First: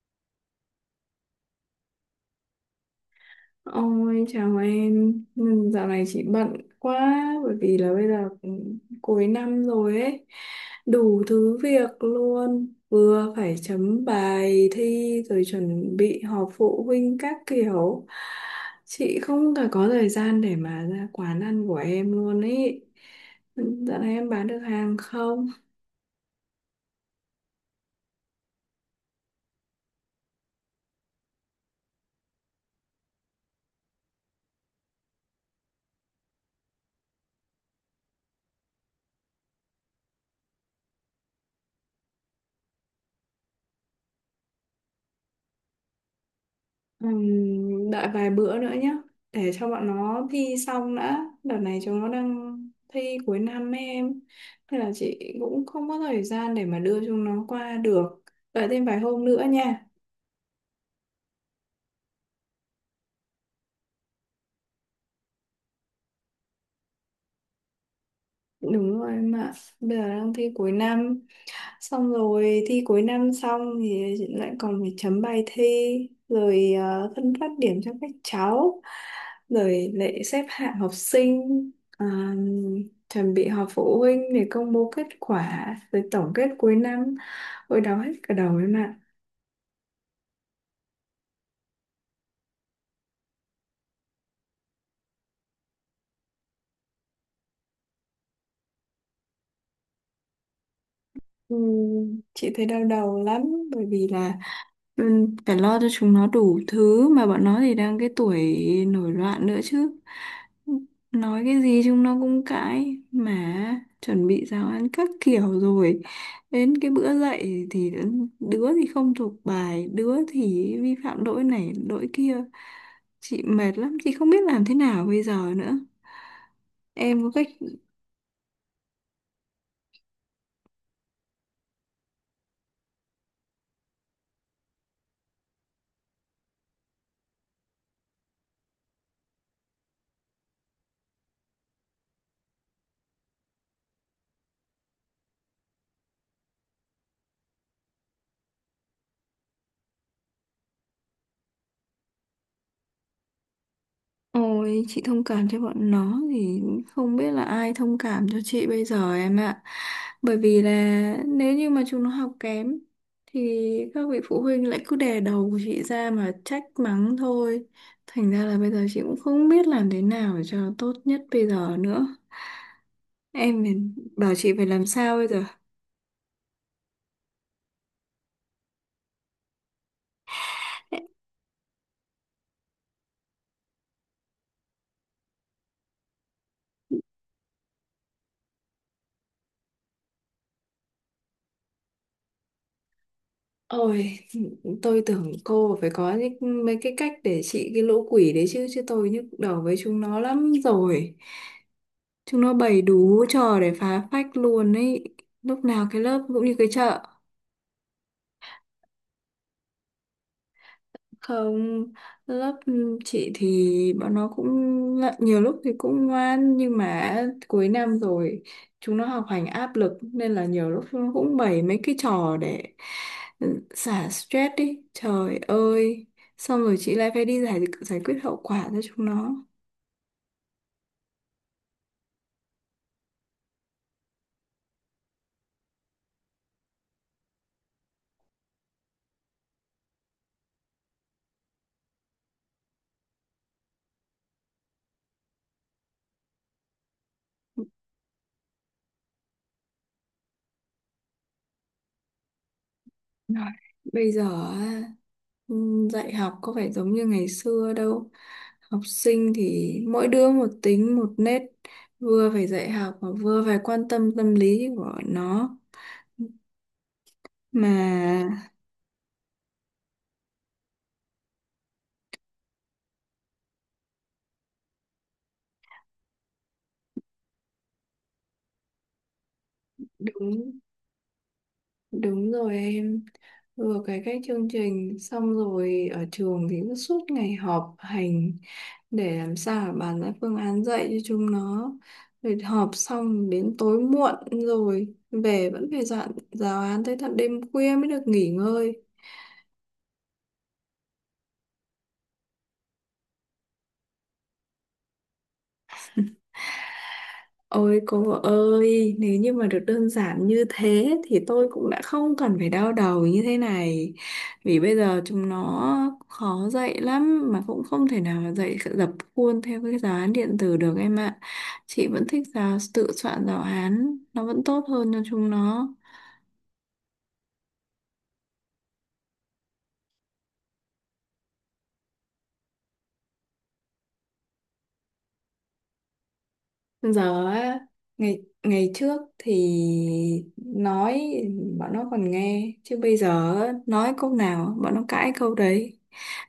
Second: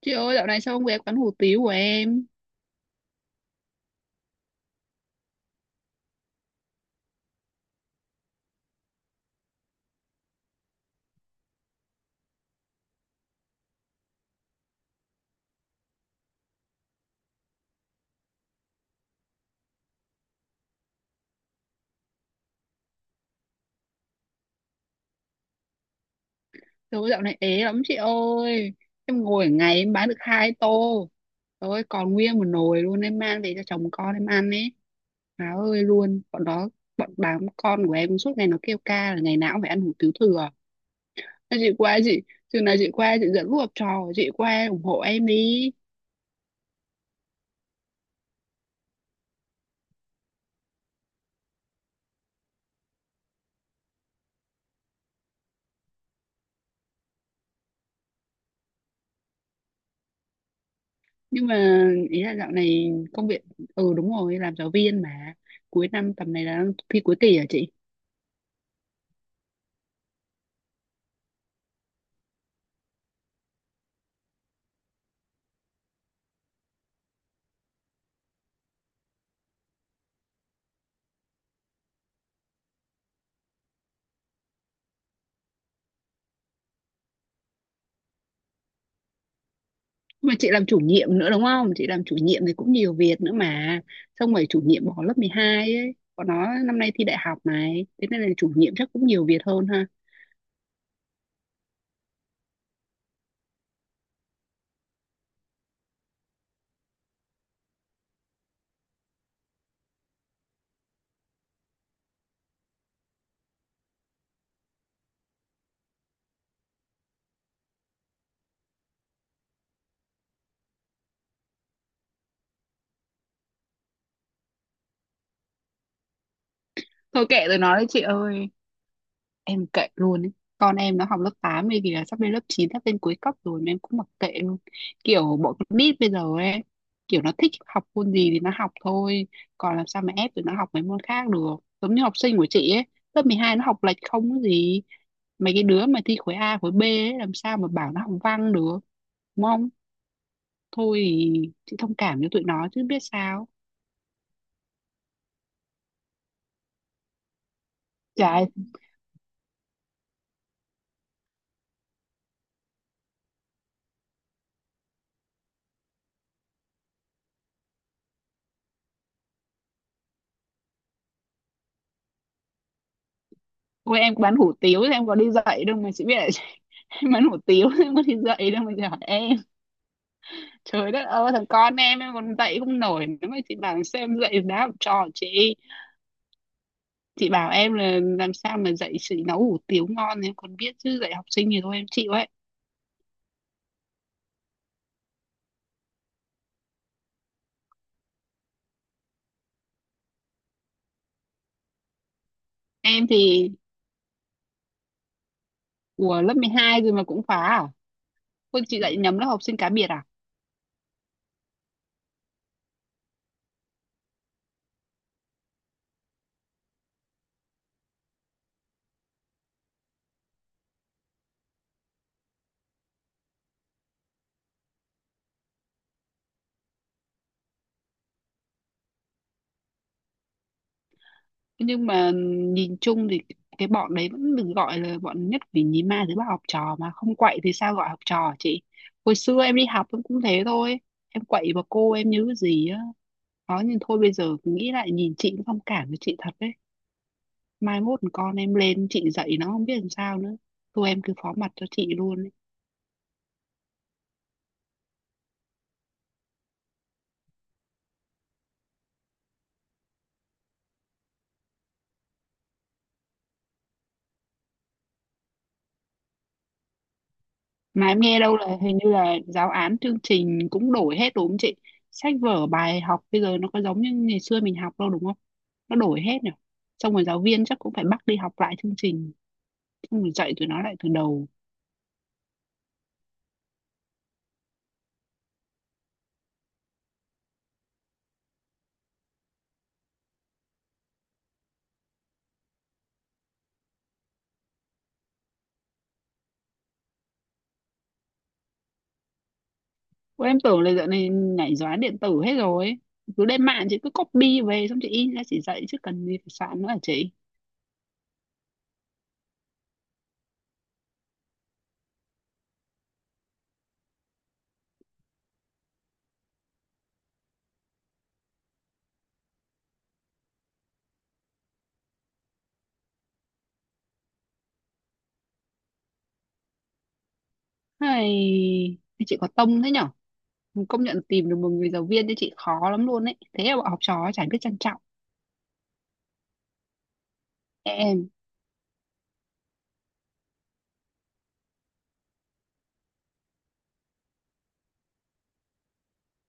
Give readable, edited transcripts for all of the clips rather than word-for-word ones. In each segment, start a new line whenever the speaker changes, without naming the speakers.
Chị ơi dạo này sao không ghé quán hủ tiếu của em?
Ôi chào em. Ừ, Dạo này chị bận quá bởi vì là bây giờ cũng cuối năm rồi ấy, đủ thứ việc luôn, vừa phải chấm bài thi rồi chuẩn bị họp phụ huynh các kiểu. Chị không cả có thời gian để mà ra quán ăn của em luôn ấy. Ừ, dạo này em bán được hàng không?
Trời ơi dạo này ế lắm chị ơi. Em ngồi ở ngày em bán được hai tô. Trời ơi còn nguyên một nồi luôn. Em mang về cho chồng con em ăn ấy. Má ơi luôn. Bọn đó đám con của em suốt ngày nó kêu ca là ngày nào cũng phải ăn hủ tiếu thừa. Nên chị qua chị chừng nào chị qua chị dẫn lũ học trò, chị qua ủng hộ em đi.
Đợi vài bữa nữa nhé, để cho bọn nó thi xong đã, đợt này chúng nó đang thi cuối năm ấy em, nên là chị cũng không có thời gian để mà đưa chúng nó qua được, đợi thêm vài hôm nữa nha.
Nhưng mà ý là dạo này công việc, ừ đúng rồi, làm giáo viên mà. Cuối năm tầm này là thi cuối kỳ hả chị?
Đúng rồi em ạ, bây giờ đang thi cuối năm, xong rồi thi cuối năm xong thì chị lại còn phải chấm bài thi rồi phân phát điểm cho các cháu, rồi lại xếp hạng học sinh, ờ, chuẩn bị họp phụ huynh để công bố kết quả rồi tổng kết cuối năm, ôi đau hết cả đầu em ạ.
Mà chị làm chủ nhiệm nữa đúng không? Chị làm chủ nhiệm thì cũng nhiều việc nữa mà, xong rồi chủ nhiệm bỏ lớp 12 ấy, còn nó năm nay thi đại học này, thế nên là chủ nhiệm chắc cũng nhiều việc hơn ha.
Ừ, chị thấy đau đầu lắm, bởi vì là phải lo cho chúng nó đủ thứ, mà bọn nó thì đang cái tuổi nổi loạn nữa chứ, nói cái gì chúng nó cũng cãi, mà chuẩn bị giáo án các kiểu rồi đến cái bữa dậy thì đứa thì không thuộc bài, đứa thì vi phạm lỗi này lỗi kia. Chị mệt lắm, chị không biết làm thế nào bây giờ nữa, em
Thôi
có cách.
kệ rồi nói đấy chị ơi, em kệ luôn ấy. Con em nó học lớp 8 ấy, giờ sắp lên lớp chín, sắp lên cuối cấp rồi mà em cũng mặc kệ luôn. Kiểu bọn con nít bây giờ ấy, kiểu nó thích học môn gì thì nó học thôi, còn làm sao mà ép tụi nó học mấy môn khác được. Giống như học sinh của chị ấy, lớp 12 nó học lệch không có gì. Mấy cái đứa mà thi khối A khối B ấy, làm sao mà bảo nó học văn được, đúng không? Thôi thì chị thông cảm cho tụi nó chứ biết sao.
Ôi, chị thông cảm cho bọn nó thì không biết là ai thông cảm cho
Trời
chị bây giờ em ạ. Bởi vì là nếu như mà chúng nó học kém thì các vị phụ huynh lại cứ đè đầu của chị ra mà trách mắng thôi. Thành ra là bây giờ chị cũng không biết làm thế nào để cho tốt nhất bây giờ nữa. Em phải-
ôi, em
bảo
bán
chị
hủ
phải
tiếu
làm
thì em có
sao bây
đi
giờ?
dạy đâu mà chị biết là chị- Em bán hủ tiếu thì em có đi dạy đâu mà chị hỏi em. Trời đất ơi, thằng con em còn dạy không nổi nữa mà chị bảo sao em dạy đá học trò chị. Chị bảo em là làm sao mà dạy chị nấu hủ tiếu ngon thì em còn biết, chứ dạy học sinh thì thôi em chịu ấy.
Ôi, tôi tưởng cô phải có những mấy cái cách để trị cái lũ quỷ đấy chứ, chứ tôi nhức đầu với chúng nó lắm rồi. Chúng nó bày
Em
đủ
thì
trò để phá phách luôn ấy. Lúc nào cái
của
lớp
lớp
cũng
mười
như cái
hai rồi
chợ.
mà cũng phá à? Ôi, chị dạy nhầm lớp học sinh cá biệt à?
Không, lớp chị thì bọn nó cũng ngại- nhiều lúc thì cũng ngoan, nhưng mà cuối năm rồi chúng nó học hành áp lực nên là nhiều lúc chúng nó cũng bày mấy cái trò để ừ, xả stress đi. Trời ơi, xong rồi chị lại phải đi giải giải quyết hậu quả cho chúng nó.
Nhưng mà nhìn chung thì cái bọn đấy vẫn được gọi là bọn nhất vì nhí ma thứ ba, học trò mà không quậy thì sao gọi học trò chị. Hồi xưa em đi học em cũng thế thôi, em quậy bà cô em nhớ gì á. Đó nhưng thôi, bây giờ nghĩ lại nhìn chị cũng thông cảm với chị thật đấy. Mai mốt con em lên chị dạy nó không biết làm sao nữa, thôi em cứ phó mặt cho chị luôn.
Rồi, bây giờ á, dạy học có phải giống như ngày xưa đâu. Học sinh thì mỗi đứa một tính một nết, vừa phải dạy học mà vừa phải quan tâm tâm lý của nó. Mà
Mà em nghe đâu là hình như là giáo án chương trình cũng đổi hết đúng không chị? Sách vở bài học bây giờ nó có giống như ngày xưa mình học đâu, đúng không? Nó đổi hết nhỉ, xong rồi giáo viên chắc cũng phải bắt đi học lại chương trình, xong rồi dạy tụi
đúng
nó lại từ đầu.
đúng rồi em. Vừa cái chương trình, xong rồi ở trường thì cứ suốt ngày họp hành để làm sao mà bàn ra phương án dạy cho chúng nó, rồi họp xong đến tối muộn rồi về vẫn phải soạn giáo án tới tận đêm khuya mới được nghỉ ngơi.
Ủa, em tưởng là dạo này nhảy giáo án điện tử hết rồi, cứ lên mạng chị cứ copy về xong chị in ra chị dạy chứ cần gì phải soạn nữa hả chị?
Ôi cô ơi, nếu như mà được đơn giản như thế thì tôi cũng đã không cần phải đau đầu như thế này, vì bây giờ chúng nó khó dạy lắm, mà cũng không thể nào mà dạy dập khuôn theo cái giáo án điện tử được em ạ. Chị vẫn thích giáo tự soạn giáo án, nó vẫn tốt hơn cho chúng nó.
Hay chị có tông thế nhở? Công nhận tìm được một người giáo viên cho chị khó lắm luôn ấy, thế mà bọn học trò chả biết trân trọng.
Giờ á,
Em
ngày ngày trước thì nói bọn nó còn nghe, chứ bây giờ á, nói câu nào bọn nó cãi câu đấy.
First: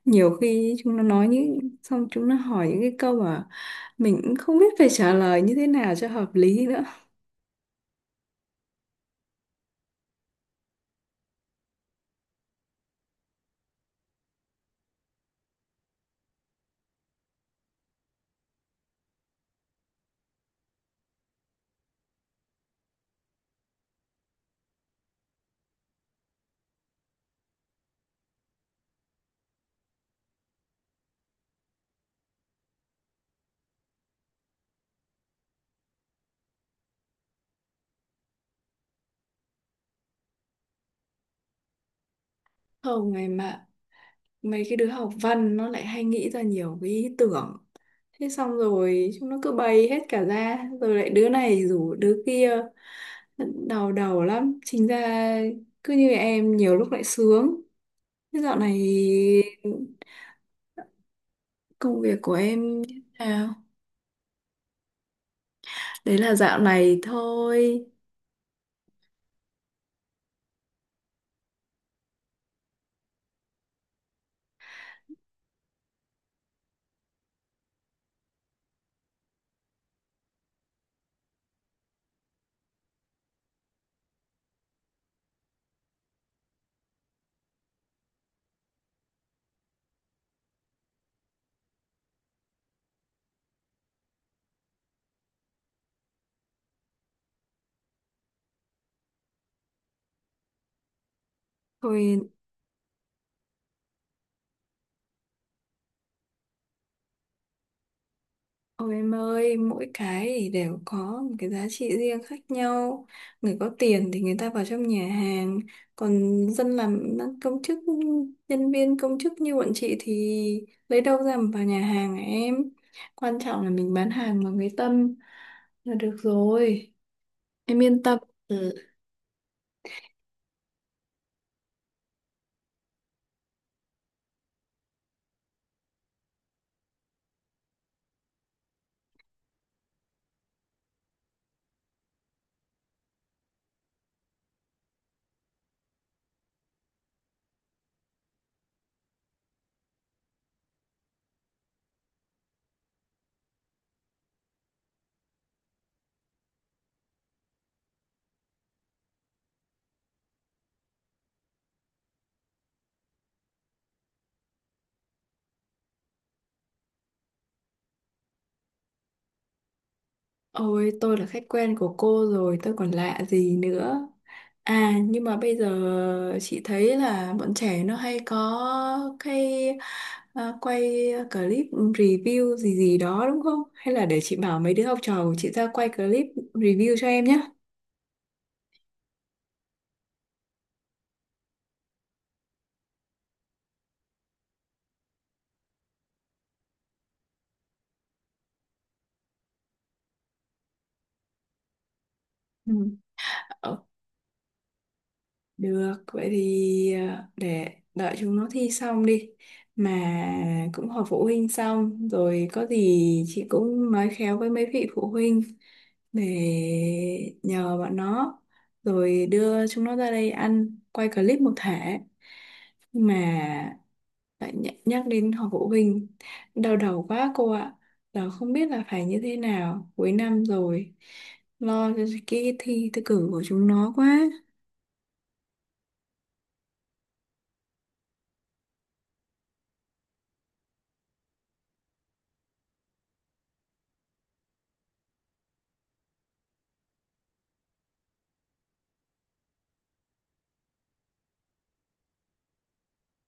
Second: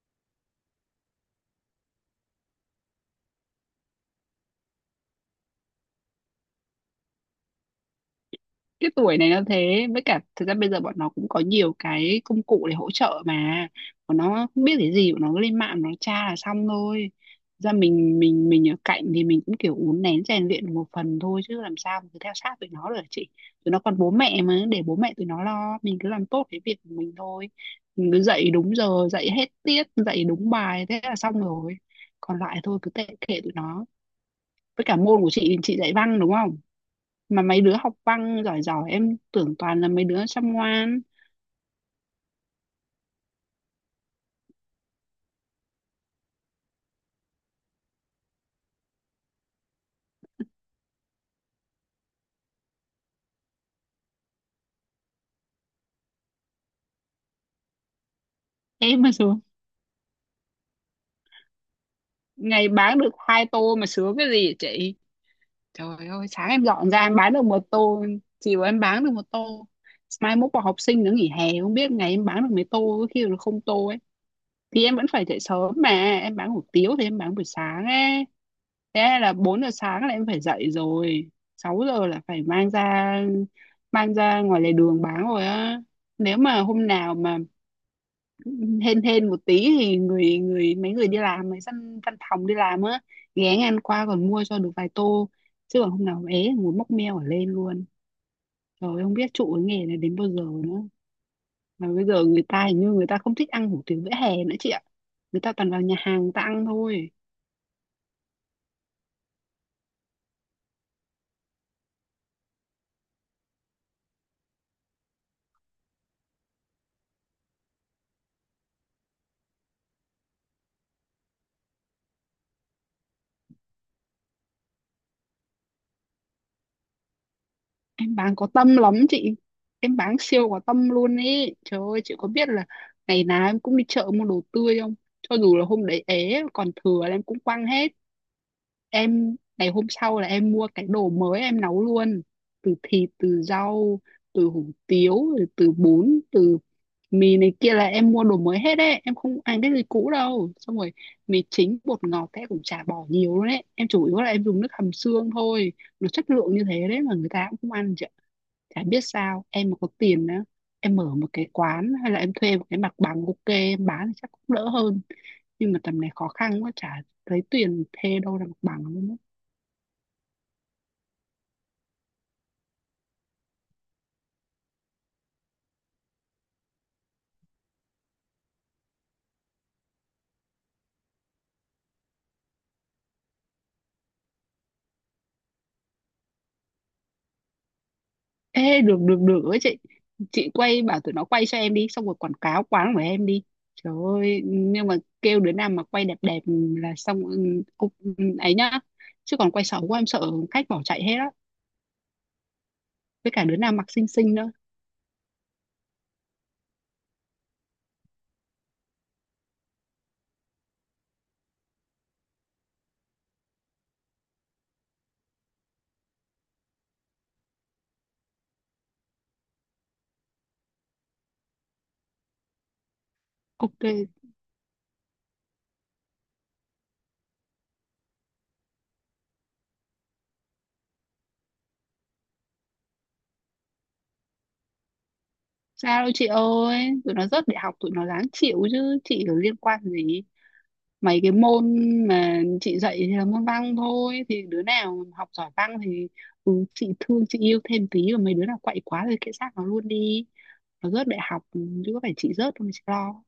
Nhiều khi chúng nó nói những xong chúng nó hỏi những cái câu mà mình cũng không biết phải trả lời như thế nào cho hợp lý nữa.
cái tuổi này nó thế, với cả thực ra bây giờ bọn nó cũng có nhiều cái công cụ để hỗ trợ mà. Bọn nó không biết cái gì bọn nó cứ lên mạng nó tra là xong thôi. Thực ra mình ở cạnh thì mình cũng kiểu uốn nén rèn luyện một phần thôi chứ làm sao mà cứ theo sát tụi nó được hả chị. Tụi nó còn bố mẹ mà, để bố mẹ tụi nó lo, mình cứ làm tốt cái việc của mình thôi. Mình cứ dạy đúng giờ, dạy hết tiết, dạy đúng bài thế là xong rồi, còn lại thôi cứ tệ kệ tụi nó. Với cả môn của chị dạy văn đúng không? Mà mấy đứa học văn giỏi giỏi em tưởng toàn là mấy đứa chăm ngoan.
Không ngày mà mấy cái đứa học văn nó lại hay nghĩ ra nhiều cái ý tưởng, thế xong rồi chúng nó cứ bày hết cả ra rồi lại đứa này rủ đứa kia, đau đầu lắm chính ra. Cứ như em nhiều lúc lại sướng. Thế dạo này
Em mà xuống
công việc của
ngày
em như
bán
thế
được hai
nào?
tô mà sướng cái gì chị. Trời
Đấy
ơi,
là
sáng
dạo
em dọn
này
ra em bán được một
thôi.
tô, chiều em bán được một tô. Mai mốt vào học sinh nó nghỉ hè không biết ngày em bán được mấy tô, có khi là không tô ấy. Thì em vẫn phải dậy sớm mà, em bán hủ tiếu thì em bán buổi sáng ấy, thế là 4 giờ sáng là em phải dậy rồi, 6 giờ là phải mang ra, mang ra ngoài lề đường bán rồi á. Nếu mà hôm nào mà hên hên một tí thì người người, mấy người đi làm, mấy văn văn phòng đi làm á, ghé ngang qua còn mua cho được vài tô. Chứ còn hôm nào ế ngồi móc meo ở lên luôn, rồi không biết trụ cái nghề này đến bao giờ nữa. Mà bây giờ
Thôi.
người ta hình như người ta không thích ăn hủ tiếu vỉa hè nữa chị ạ, người ta toàn vào nhà hàng người ta ăn thôi.
Ôi em ơi, mỗi cái thì đều có một cái giá trị riêng khác nhau. Người có tiền thì người ta vào trong nhà hàng, còn dân làm công chức, nhân viên công chức như bọn chị thì lấy đâu ra mà vào nhà hàng hả em. Quan trọng là mình bán hàng bằng cái tâm là được rồi. Em yên
Em
tâm.
bán có
Ừ.
tâm lắm chị, em bán siêu có tâm luôn ý. Trời ơi chị có biết là ngày nào em cũng đi chợ mua đồ tươi không, cho dù là hôm đấy ế còn thừa là em cũng quăng hết. Em ngày hôm sau là em mua cái đồ mới em nấu luôn, từ thịt, từ rau, từ hủ tiếu, rồi từ bún, từ mì này kia là em mua đồ mới hết đấy, em không ăn cái gì cũ đâu. Xong rồi mì chính bột ngọt cái cũng chả bỏ nhiều luôn đấy, em chủ yếu là em dùng nước hầm xương thôi. Nó chất lượng như thế đấy mà người ta cũng không ăn chị ạ, chả biết sao. Em mà có tiền á, em mở một cái quán hay là em thuê một cái mặt bằng ok em bán thì chắc cũng đỡ hơn, nhưng mà tầm này khó khăn quá, chả lấy tiền thuê đâu ra mặt bằng luôn á.
Ôi, tôi là khách quen của cô rồi, tôi còn lạ gì nữa. À, nhưng mà bây giờ chị thấy là bọn trẻ nó hay có cái quay clip review gì gì đó đúng không? Hay là để chị bảo mấy đứa học trò của chị ra quay clip review cho em nhé.
Ê được được được ấy chị quay bảo tụi nó quay cho em đi xong rồi quảng cáo quán của em đi. Trời ơi nhưng mà kêu đứa nào mà quay đẹp đẹp là xong, ừ, cũng ấy nhá, chứ còn quay xấu quá em sợ khách bỏ chạy hết á. Với cả đứa nào
Ừ.
mặc xinh xinh nữa.
Được, vậy thì để đợi chúng nó thi xong đi. Mà cũng họp phụ huynh xong, rồi có gì chị cũng nói khéo với mấy vị phụ huynh để nhờ bọn nó, rồi đưa chúng nó ra đây ăn, quay clip một thể. Nhưng mà
Ok.
lại nh- nhắc đến họp phụ huynh, đau đầu quá cô ạ. Giờ không biết là phải như thế nào, cuối năm rồi, lo cho cái thi, thi cử của chúng nó quá.
Sao đâu chị ơi, tụi nó rớt đại học tụi nó ráng chịu chứ, chị có liên quan gì. Mấy cái môn mà chị dạy thì là môn văn thôi, thì đứa nào học giỏi văn thì ừ, chị thương chị yêu thêm tí, và mấy đứa nào quậy quá thì kệ xác nó luôn đi. Nó rớt đại học chứ có phải chị rớt đâu mà chị lo.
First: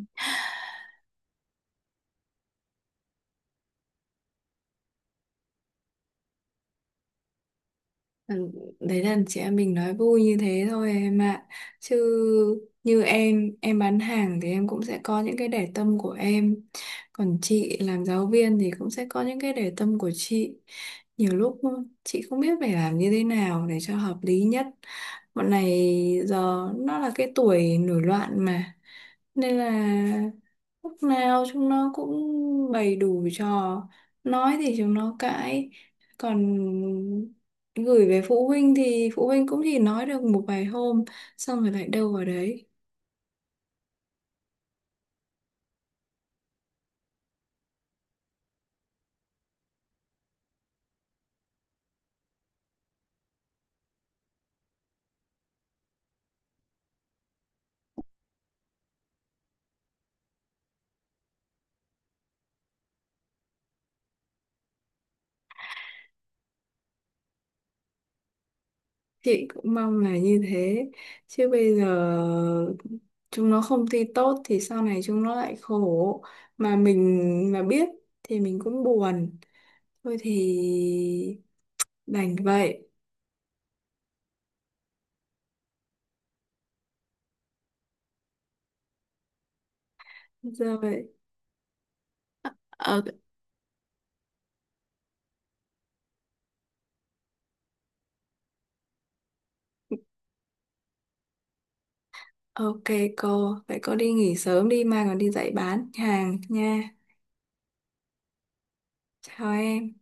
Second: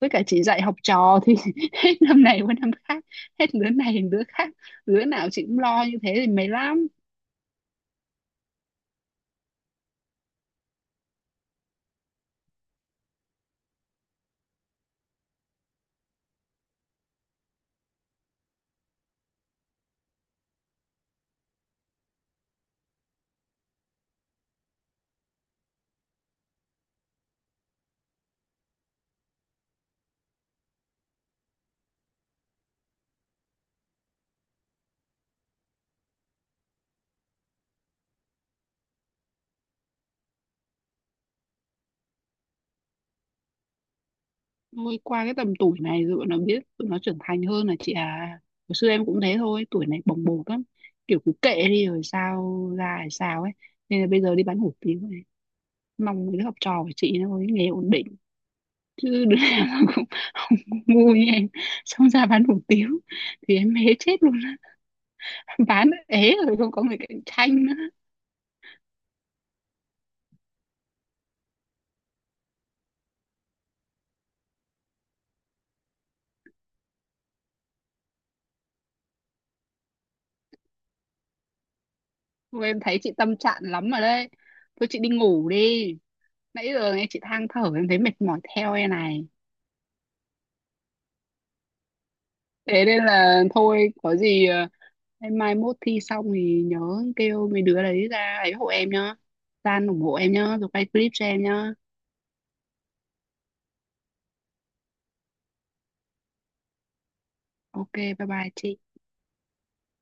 Với cả chị dạy học trò thì hết năm này qua năm khác, hết đứa này đến đứa khác, đứa nào chị cũng lo như thế thì mệt lắm.
Ừ, Đấy là chị em mình nói vui như thế thôi em ạ. Chứ như em bán hàng thì em cũng sẽ có những cái để tâm của em. Còn chị làm giáo viên thì cũng sẽ có những cái để tâm của chị. Nhiều lúc chị không biết phải làm như thế nào để cho hợp lý nhất. Bọn này giờ nó là cái tuổi nổi loạn mà, nên là lúc nào chúng nó cũng bày đủ trò, nói thì chúng nó cãi, còn gửi về phụ huynh thì phụ huynh cũng chỉ nói được một vài hôm xong rồi lại đâu vào đấy.
Thôi qua cái tầm tuổi này rồi bọn nó biết, tụi nó trưởng thành hơn là chị à. Hồi xưa em cũng thế thôi, tuổi này bồng bột lắm, kiểu cứ kệ đi rồi sao ra hay sao ấy. Nên là bây giờ đi bán hủ tiếu này, mong mấy đứa học trò của chị nó có cái nghề ổn định, chứ đứa nào nó cũng không ngu như em, xong ra bán hủ tiếu thì em ế chết luôn á. Bán ế rồi không có người cạnh tranh nữa.
Chị cũng mong là như thế, chứ bây giờ chúng nó không thi tốt thì sau này chúng nó lại khổ, mà mình mà biết thì mình cũng buồn. Thôi thì đành
Thôi em
vậy.
thấy chị tâm trạng lắm rồi đấy, thôi chị đi ngủ đi, nãy giờ nghe chị than thở em thấy mệt mỏi theo em này.
Giờ vậy.
Thế nên là thôi có gì em mai mốt thi xong thì nhớ kêu mấy đứa đấy ra ấy hộ em nhá, San ủng hộ em nhá, rồi quay clip cho em nhá.
Ok cô, vậy cô đi nghỉ sớm đi mai còn đi dạy bán hàng nha.
Ok bye bye chị.
Chào em.